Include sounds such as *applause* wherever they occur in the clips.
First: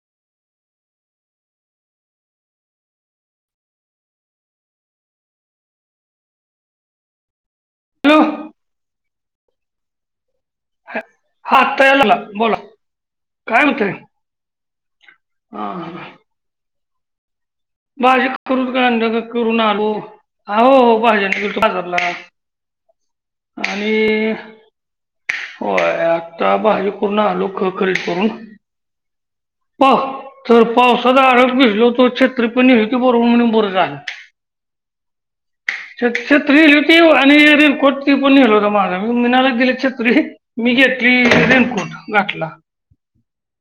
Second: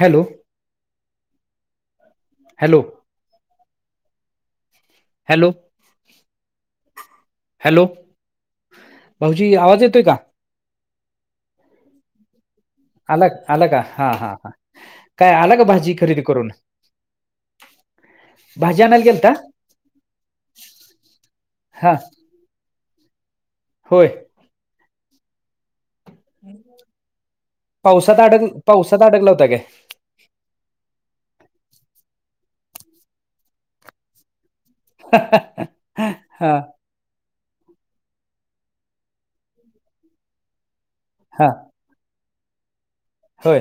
Hello. Hello hello. Hello भाऊजी आवाज येतोय का. हा तयार झाला बोला. अलग काय आलग म्हणतंय हा हा ह काय अलग हा भाजी खरेदी करून. भाजी करून भाजी आणायला का गेलता करून आलो हो हा भाज्यांनीजरला. होय आणि होय. आता भाज पूर्ण आलो खरेद पावसात करून. अडक पावसात अडकला होता काय तर पाव सदा अडग बसलो तो छ त्रप होती बरो म्हणून बर झालती. हा आणिे कोटती पण नेल होतता माझा मी मिनाला दिले छत तरी. मी घेतली हा रेनकोट गाठला. होय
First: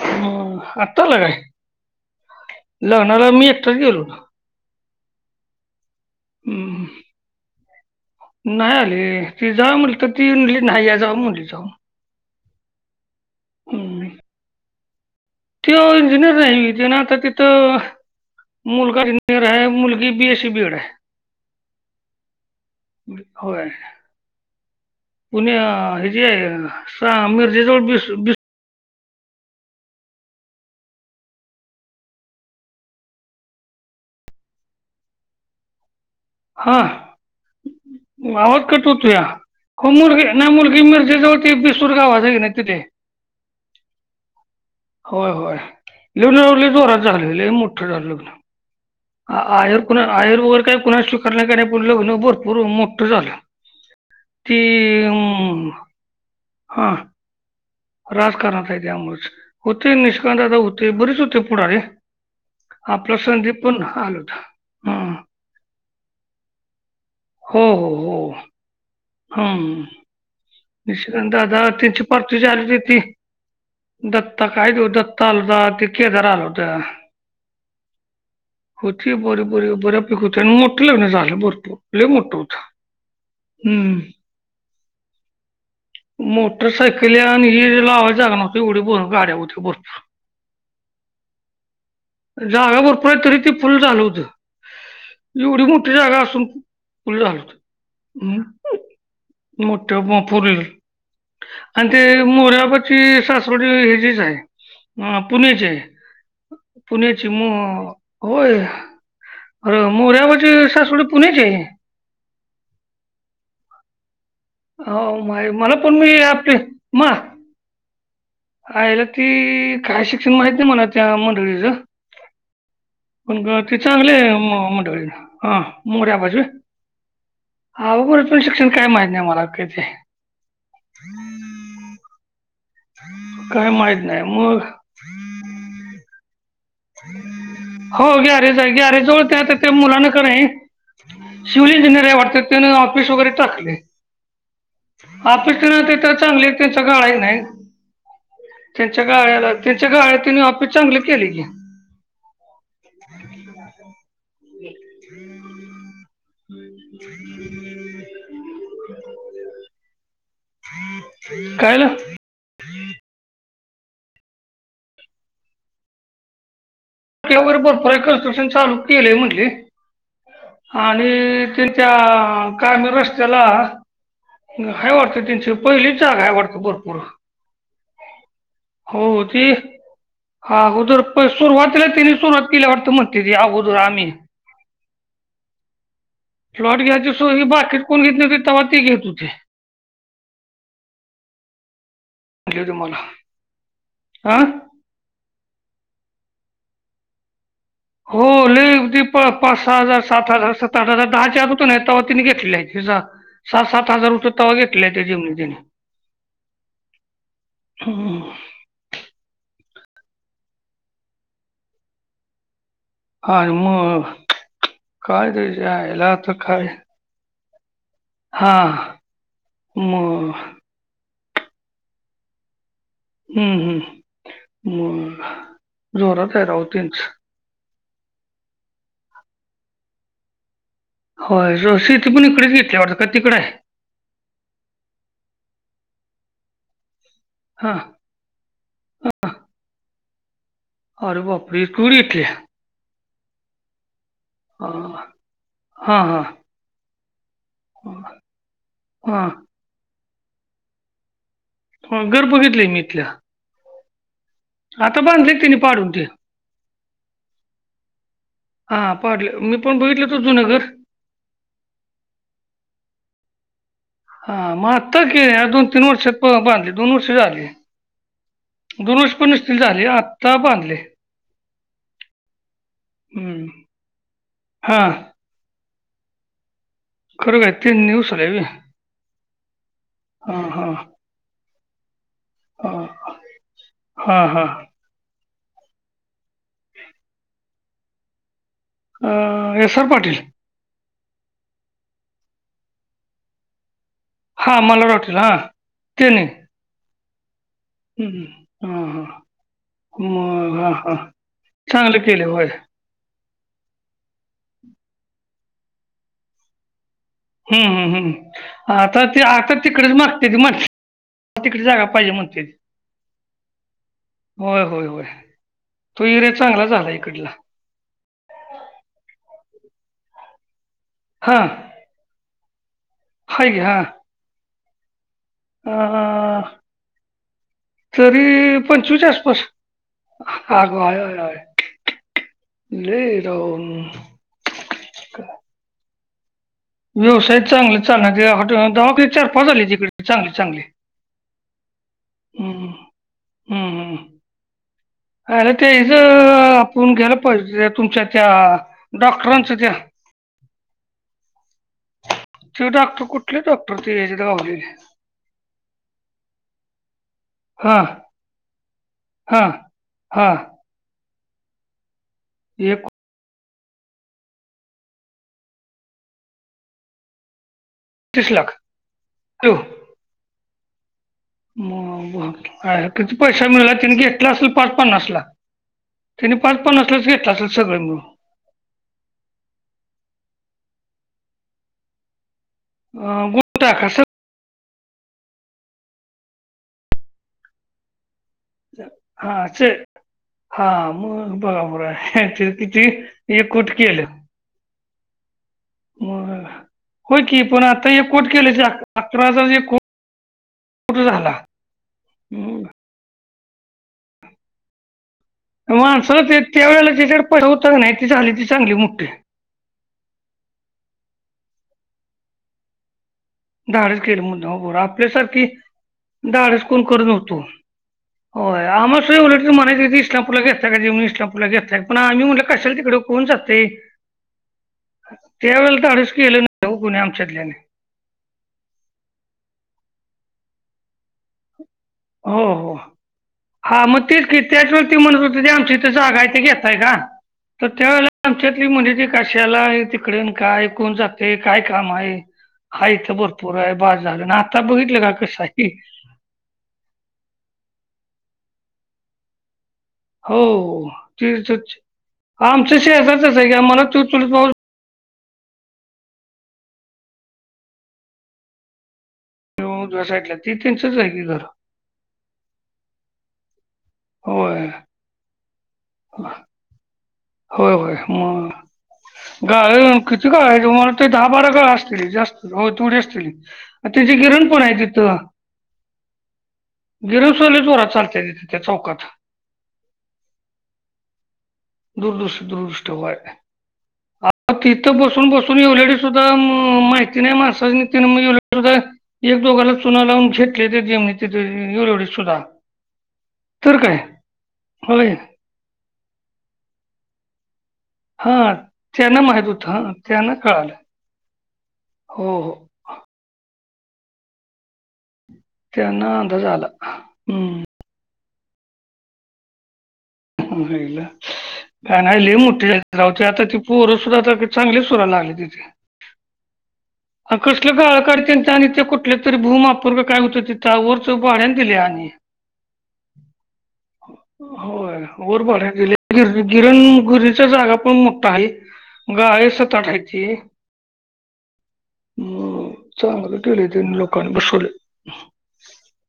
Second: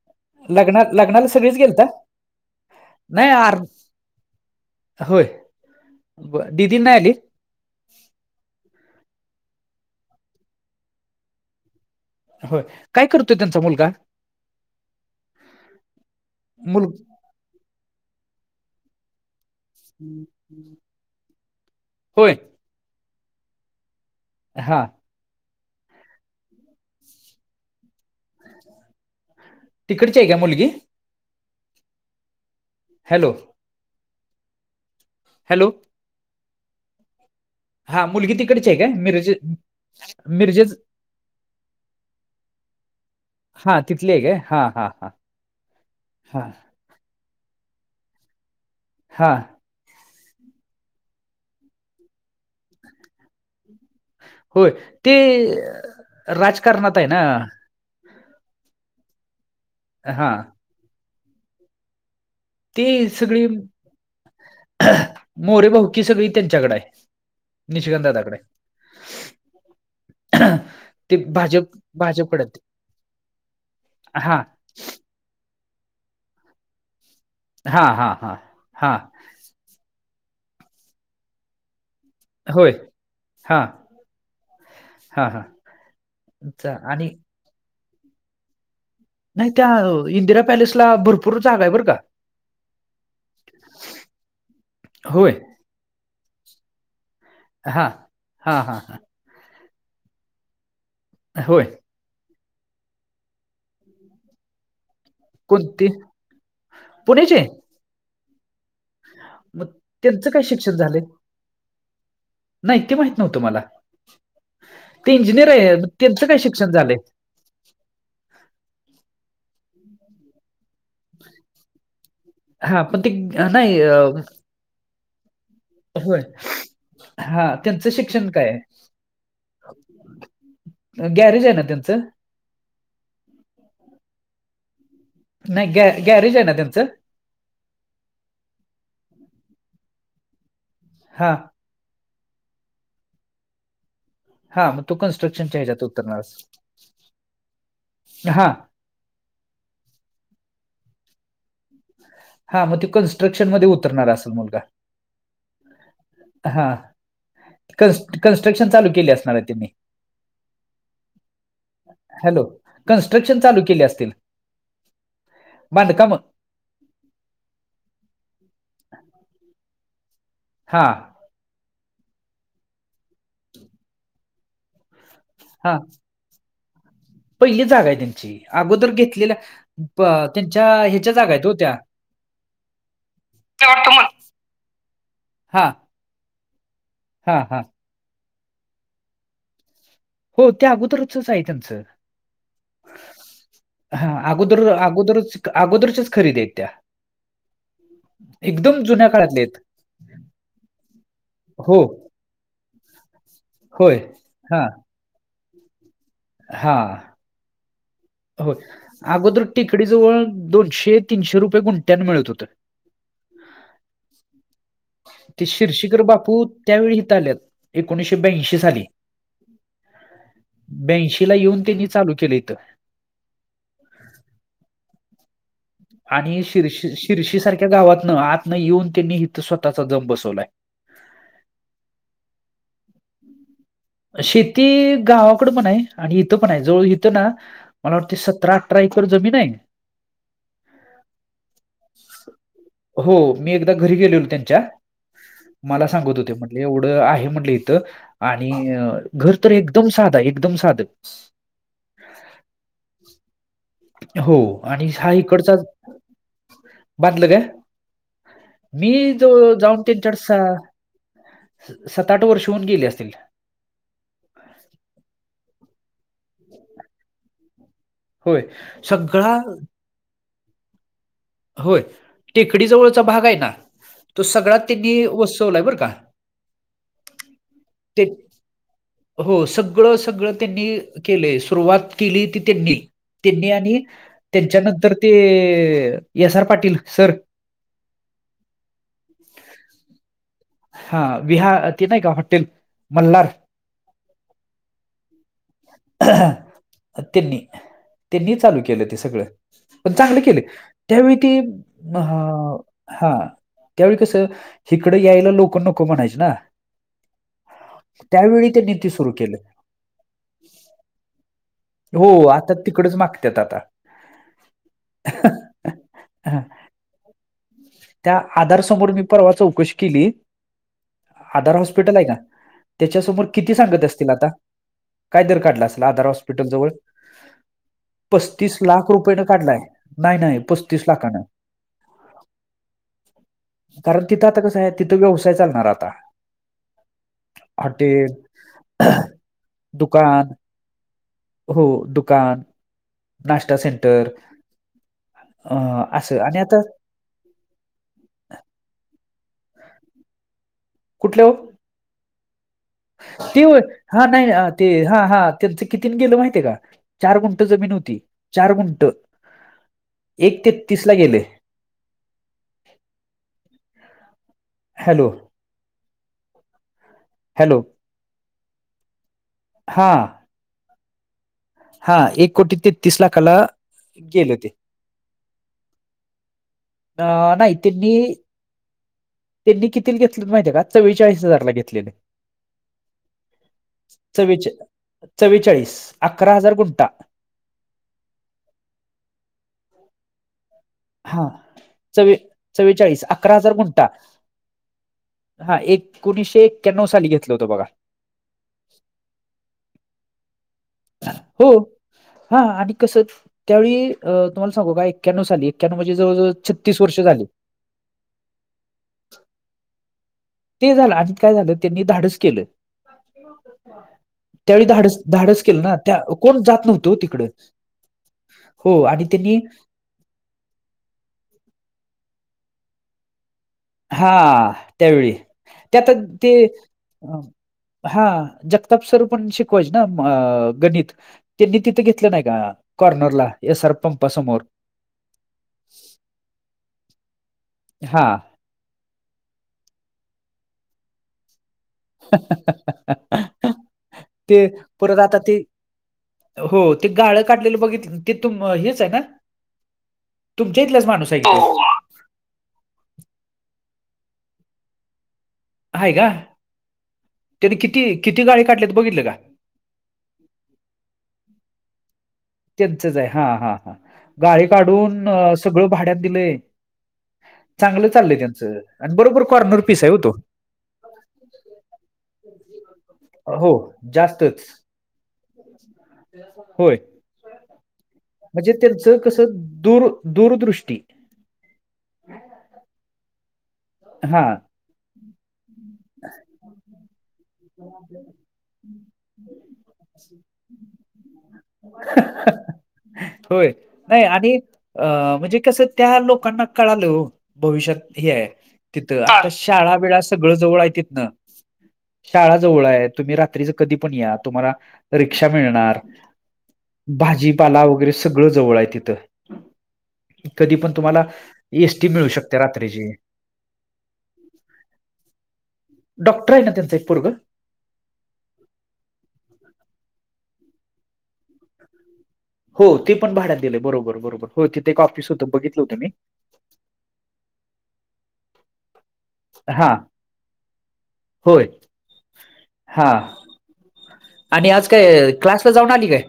हम. लग्ना आत्ता आला काय? *unintelligible* नाही लोणावल्या मी आर एकटाच गेलो होतो. होय. ब दिदी हम्म. नाही आली? नाही आली. ती जा म्हटली तर ती म्हणली नाही या म्हणली या जाऊ होय. काय करतोय त्यांचा मुलगा? हं. त्यो इंजिनियर नाही वय? मुल तेन आता तिथं मुलगा *unintelligible* मुलगी बी. ए. सी. बी एड आहे. होय होय. हा. पुन्या हेजे सा मिरजेजवळ बीसु-बीसु तिकडची आहे काय मुलगी? हॅलो. हॅलो. हा. हा मुलगी आवाज तिकडची आहे कट काय हुतूया. मिरजे हो मुरगी, नाइ मिरजेच मुलगी मिरजे जवळ ते भीसुर गावत हाय कनी दिल्या. हा. तितली हाय काय? हा हा. हा होय होय. *unintelligible* हा जोरात झाल. लय मोठ झाल लग्न. हा आयर कुणा आयर वगैर काय कुणाच स्वीकारलं नाही पन लग्न भरपूर मोठं झालं. ती होय. ते म हा. ह. राजकारणात आहे त्यामुळच होते हां. निष्कांतदा होते बरेच होते पुढारे ती आपला संदीप पण आला हुता. हा. मोरे भाऊकी सगळी त्यांच्याकड आय. हो हो हो. हम. आहे. ते भाजप भाजपकडे आहेत. *unintelligible* हां, दत्ता काय तो दत्त त्त आलता, तो केदार आला होता. हा-हा-हा-हा. *unintelligible* बऱ्या पैकी होत अन मोट लग्न झालं भरपूर. लय मोठ होत. होय. हम. हा हा. चाल सायकल्या आणि हि लावाय जागा नव *unintelligible* नाही त्या इंदिरा पॅलेसला भरपूर जागा आहे. बरं का. जागा भरपूर हाय तरी ते फुल झाल हुत. होय. एवढी मोठ टी जागा असून फुल झाल होत. हां. हां, हां, हां. मोठ म फुर व्हीलर होय. ते *unintelligible* सासवडी हेजीच हाय. आ प पुण्याची हाय कोणती? पुण्याची म होय. मग अ त्यांचं मोऱ्याबा काय ची शिक्षण झालंय? सासवडी पुण्याची हाय. नाही. ते माहित नव्हतं मला. ते हो इंजिनियर माय मला आहेत. पण मी त्यांचं काय आपली शिक्षण झालंय? आयला, ती काय शिक्षण माहित नाही मला त्या मंडळीचं हा. पण ती पण ग ते चांगले आय म मंडळी ला हा मोऱ्या होय बाजू वय? हा त्यांचं *unintelligible* शिक्षण आहे काय माहत नाही मला काही ते गॅरेज आहे ना त्यांचं? काय माहीत नाही मग नाही गॅ-गॅरेज आहे ना त्यांचं? हो गॅरेज आहे. गॅरेजवळ त्या आता त्या मुलांन कणी हा. सिव्हिल इंजनिअर हाय वाटत. तेन ऑफिस तेन टाकलय. हा मग तो कन्स्ट्रक्शनच्या ह्याच्यात आपकडं ते तिथं उतरणार असेल. चांगली तेचा गाळा हाय क नाय हा त्यांच्या गाळ्याला त्यांच्या गाळ्या त्यांनी ऑफिस चांगल केल की हा म ते कन्स्ट्रक्शन मध्ये उतरणार असल मुलगा हा *unintelligible* कन्स्ट्रक्शन चालू केली असणार हाय त्यांनी कायला हॅलो कन्स्ट्रक्शन चालू केले असतील बांधकाम त्यावर बपरय कन्स्टकशन चालू केलय म्हटली हा आणि त्याच्या काय म रस्त्याला हाय वाटत. त्याची हा पहिलीचं जागा हाय वाटत भरपूर पहिली जागा आहे त्यांची अगोदर हो घेतलेल्या ती प त्यांच्या ह्याच्या जागा आहेत हो त्या परत त्यांनी सुरवात केले वाटत म्हणती ती ते अगोदर वाटतं मग आम्ही हा फ्लॉट घ्यायची हा सोयी हा बाकी कोण घेत नव्हत तवा ते घेत होते. हो ते अगोदरचच हाय त्यांचं म्हटले होते मला हा अगोदर अगोदरच अगोदरच्याच खरेदी आहेत त्या हो लय एकदम ती जुन्या पा काळातले आहेत. पाचसहा हजार सात हजार सत आठ हजार दहाच्या आता होत्या नय हो, तवा त्यांनी घेतलेल्या आहेत हे जा सहा सात होय. हजार होते तवा घेतल्या त्या जिमीनी त्यांनी हा हम्म. हो अगोदर टेकडी जवळ दोनशे तीनशे रुपये गुंट्यांना मिळत होत. आणि मग काय ते त्याची शिर्षीकर आयला आता बापू काय त्यावेेळी इथं आल्यात एकोणीसशे ब्याऐंशी साली म ब्यांऐशी ला येऊन त्यांनी चालू केलं इथं हम्म हम्म म आणि शिर्शी शिर्शी सारख्या गावात न आत न येऊन त्यांनी इथं स्वतःचा जम बसवलाय. होय ज शेती पण इकडेच घेतली वाटतं का तिकड हाय शेती गावाकड पण हाय आणि इथं पण हाय जवळ इथं ना हा मला वाटते सतराअठरा एकर जमीन हाय. अरे बाप रें! *unintelligible* घेतले. मी एकदा घरी गेलेलो त्यां च्या हा मला सांगत हा होते म्हटलं एवढ आहे म्हटलं इथं आणि अ हा घर तर एकदम साधा हाय एकदम साधं ह घर बघितलंय मी इथल्या हो आणि आता हा बांधले त्यांनी पाडून इकडचाचं ते बांधलं काय मी हा पाडले ज मी पण जाऊन बघितलं तो त्यांच्याकडं सा जुनं घर सत आठ वर्ष होऊन गेली असतील. हा मग आता की या दोन तीन वर्षात प बांधले दोन वर्षाच्या आधी होय दोन वर्ष पण सगळा नसतील झाले आता बा होय टेकडी जवळचा भाग हाय हम्म ना तो सगळ्या हा त्यांनी वसवलाय बरं का खरं व्हयकून ते नुस आलाय व्हय हो सगळं सगळं हां त्यांनी हां अ केले सुरुवात केली ती त्यांनी त्यांनी आणि हां हां त्यांच्यानंतर ते S R Patil sir S R Patil. हा विहा ते नाय का हॉटेल मल्हार हां मल्हार पाटील हां त्याने अ त्यांनी हम्म, त्यांनी चालू केलं हां ते हां सगळ पण चांगले केले मग हां हां त्यावेळी ते चांगलं नं केलं होय हं हा त्यावेळी कसं हिकडं यायला लोक नको म्हणायचं ना हूं हूं त्यावेळी त्यांनी हूं आता सुरू ते केलं आता तिकडेच मागतेत मग हो आता तिकडच मागत आता होय होय होय तो इर्या हा. चांगला झाला इकडला त्या आधार समोर मी पर्वा चौकशी केली हां आधार हॉस्पिटल आहे का त्याच्यासमोर हाय किती की हां सांगत असतील आता काय दर काढलं असल आधार अं, हॉस्पिटल जवळ पस्तीस तरी लाख पंचवीसच्या रुपयेन आसपास. काढलाय नाही नाही पस्तीस लाखानं ल राऊ कारण तिथं आता कसं आहे तिथं व्यवसाय चालणार आता व्यवसाय चांगला हॉटेल, चांगला तेॉ धवाके चार पाजले तिकडे चांगले दुकान चांगले हो दुकान ् नाश्ता सेंटर अ तेच असं आणि आता आपण ग्याला तुमच्या त्या डॉक्टरांच त्या कुठले हो तेवडाक् ते हा नाही ते हा हा त्यांचं कितीने गेलं माहिितय का चार गुंट जमीन हां होती चार गुंट हां हां एक तेतीस ला गेले एक हॅलो हॅलो तस लाख टू हां हां, म किती लाखाला पैसा मिळाला तने घेतला गेलं ते. असल पाच पन्नासला त्यांनी पाच पान् असलाच घेतला अ, असेल नाही सगळं त्यांनी मिळून त्यांनी किती घेतले माहितीय का चव्वेचाळीस हजारला घेतलेले अ गोटा ख च्वे चव्वेचाळीस अकरा हजार गुंटा हा स हा हां, मग बघा म चव्वे चिकीची एक गुंठा. कुटकी आली हा एकोणीसशे एक्याण्नव साली घेतल होतं बघा हे कोच केले अकरा को हो हा मग आणि कस त्यावेळी अ तुम्हाला सांगू का ए्याण्व साली एक्क्याण्णव म्हणजे माणस जवळ-जवळ ते त्या वेळेला वर्ष त्याच्या झाली. पै होत नाही ती झाली ती चांगली मोठी ते झालं आणिध काय झालं त्यांनी धाडस केलं धाडस केली म्हणे हो त्यावेळी बर धाडस धाडस आपल्यासारखी केलं ना त्या धाडस जात कोण नव्हतं हो तिकडं. करतवतो हो होम आणि स त्यांनी उलाट म्हणाय ततीस स्टॅ्पला घेतता का जेवन स्टम्पला घेतताय पण आम्हीटलं कशाला तिकडे कोण जाते हा त्यावेळी त्यावेळेला त्यात धाडस ते केलं नाही हो कोणी आमच्यातल्याने हा जगताप सर पण शिकवायचे ना गणित त्यांनी तिथे घेत नाही का हो हो कॉर्नरला या सर् पंप समोर आम जागाय ते घेतताय का तर हां. त्या म्ह ज काशाला आहे तिकडे काय कोण जात ते काय काम आहे हाथ भरपूर आहे बाजार ना ते आता परत बघितलं का आता ते कसं आहे हो ते गाळं काढलेलं बघितलं ते तुम हेच आहे ना हो तुमच्या इथलाच माणूस आहे की ते तो? हो आमच्या शहजातच आहे की आम्हाला त पाऊ आहे का त्याने किती किती गाळे काढल्या तर बघितलं का सा ती त्यांचच जाय क घर त्यांचच आहे हा हा हा गाळी होय काढून सगळं भाड्यात दिलंय होय चांगलं होय चाललंय त्यांचं आणि बरोबर मग कॉर्नर पीस आहे हो ग तो किती काय आहे तुम्हाला दहा बारा काळा असतील जास्त हो तेथवढ असतील हो त्याची जास्तच किरण पण आहे तिथं होय गिरीश सलीच जोरात चालतयऽ म्हणजे ते ज,, कसं दूर, ऽ दूरदृष्टी दुरदृष्ट, दुर्दृष्ट व्हय. हा तिथं बसून, बसून एवलेडी सुद्धा माहिती नाही, मानसासनि तीन मधील एक दोगा सनी चुना लावून घेटलीती जमणी नि एवढ, एवढ सुद्धा. होय, तर काय नाही आणि होय अ.. म्हणजे कसं त्या, लोकांना कळालं ओ भविष्यात हे हाय, हा तिथं त्यांना आता माहित होतं शाळा हा बिळा सगळं त्यांना जवळ हाय कळालं तिथनं. हो हो शाळाजवळं हाय, तुम्ही रात्रीच कधी पण या, तुम्हाला रिक्षा मिळणार, त्यांना अंदाज आला हम्म, भाजीपाला वगैरे सगळं जवळ हाय तिथं. कधी पण तुम्हाला एसटी का मिळू नाही लई शकते मोठी रात्रीची. झाली राव ते आता ती पोर सुद्धा चांगली सुरायला लागली तिथं. डॉक्टर आहे ना त्यांचं एक पोर्ग? कसलं गाळ काढत, आणि ते कुठलं तरी भूमापूर्व काय होतं तिथ वरच भाड्या दिल्या आणि. हो,, ते पण भाड्यात दिलय, बरोबर, बरोबर हो तिथे ऑफीस होतं बघितलं होतं मी. गिरण, गुरीणीचा जागा पण मोठा हाय, गाळे सत- हां. आठ हायती. होय, हम्, हां चांगलं केलय त्यांनी लोकांनी आणि आज बसवलंय. काय क्लासला जाऊन आली काय?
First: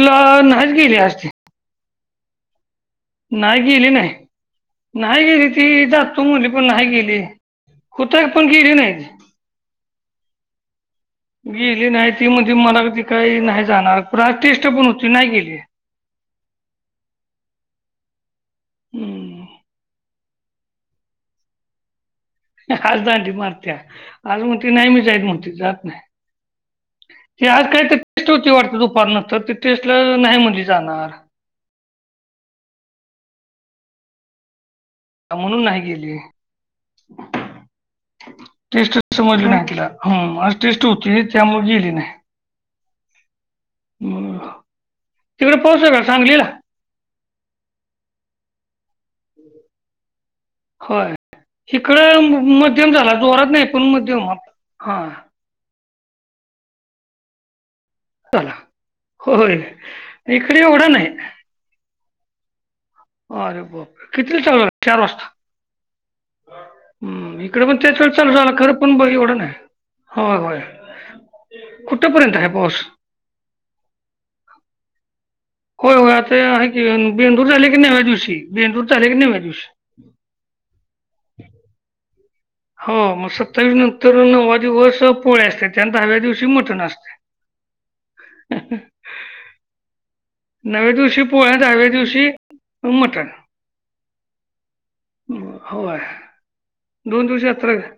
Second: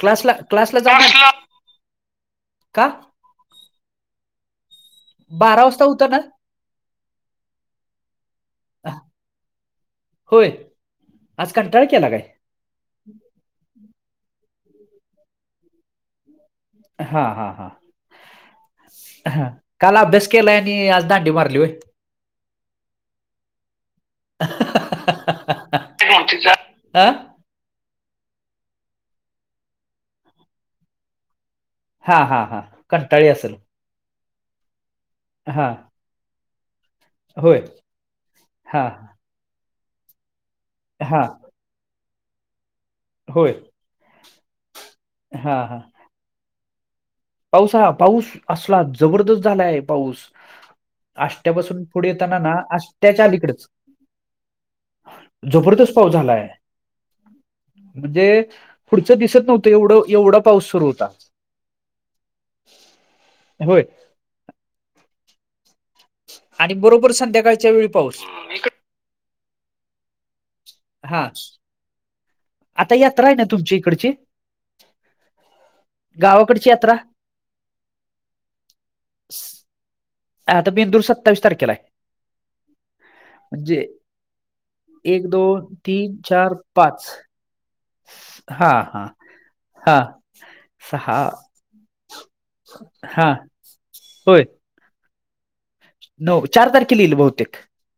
क्लासला नाहीच क्लासला गेली जाऊन आज ती आ का? नाही, गिली नाही. नाही गेली बारा वाजता ती उतरणार जातो म्हणली पण नाही गेली, होताक पण गेली अह, नाही. होय, आज ती कंटाळा गेली केला नाही काय? ती म्हणाली मी काय नाही जाणार, पण आज टेस्ट पण होती नाही गेली. हा हा हा हम्म. हा काल अभ्यास केलाय आणि आज दांडी मारली व्हय. आज दांडी मारत्या, आज म्हणतुय नाही मी जाईत म्हनतूय, जात नाही. हा ते आज काही तर टेस्ट होती वाटत दुपारनंतर, ते टेस्ट ला नाही म्हणली जाणार. हा, हा, हा कंटाळली असल. म्हणून नाही गेली. होय हा टेस्ट जा म्हंटलं, आज टेस्ट होती हा त्यामुळे गेली नाही. होय तिकडं हा हा पाऊस हाय का? सांगलीला. पाऊस हा पाऊस असला जबरदस्त झालाय पाऊस होय आष्ट्यापासून पुढे इकडं येताना ना, म- मध्यम झाला आष्ट्याच्या जोरात अलीकडं नाही पण मध्यम आपला हा जबरदस्त पाऊस झालाय. म्हणजे, झाला पुढचं दिसत होय नव्हतं एवढं, एवढा इकडे पाऊस सुरू एवढा होता. नाही अरे बाप होय रे! कितीला चालू झाला चार वाजता. आणि बरोबर हम्म इकडे संध्याकाळच्या पण वेळी ते तर पाऊस चाल झालं खरं पण ब एवढं नाही व्हय व्हय हां, कुठपर्यंत हाय पाऊस? यात्रा आहे ना तुमच्या इकडची. होय, होय, आता हाय गावाकडची की, यात्रा बेंदुर झाला की नवव्या दिवशी, बेंदुर झाला की नवव्या दिवशी. आता बेंदूर सत्तावीस तारखेला आहे. हो, मग सत्तावीस म्हणजे नंतर नव्वा दिवस एक पोळ्या दोन असत्याता, अन तीन दहाव्या दिवशी चार मटण पाच असतय. हा, हा, हा नव्या सहा दिवशी पोळ्या दहाव्या दिवशी मटण. हा होय होय नऊ चार तारखेला येईल दोन दिवस बहुतेक यात्रा हाय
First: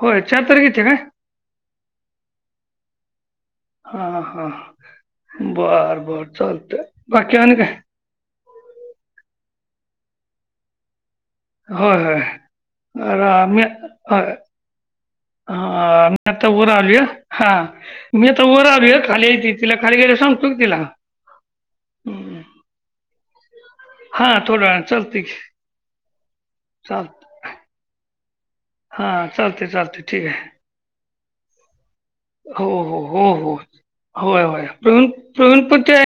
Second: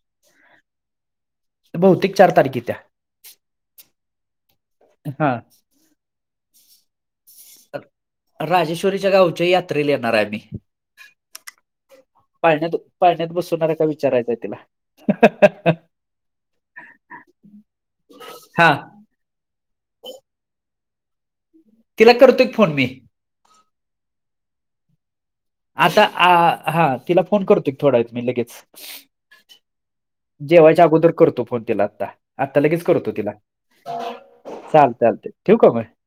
होय, चार तारीख ईत्या काय? बहुतेक चार तारीख ईत्या. हा हा हा बरं बरं चालतय बाकी काय? राजेश्वरीच्या गावच्या यात्रेला येणार आम्ही हय पाळण्यात हम बसवणार का विचारायचं आहे तिला हा मी आता उर आलोय हा मी तर उर हा आलोय खाली तिला खाली गेला सांगतो क तिला तिला करतोय फोन मी हा थोडा चलते आता हा तिला फोन करतो थोडा मी लगेच ओके चालतंय ठीक आहे जेवायच्या अगोदर करतो फोन तिला आता आता हो, लगेच हो, करतो हो, तिला हो. होय, होय. चाल प्रवीण चालत ठेवक प्रवीण पण म ते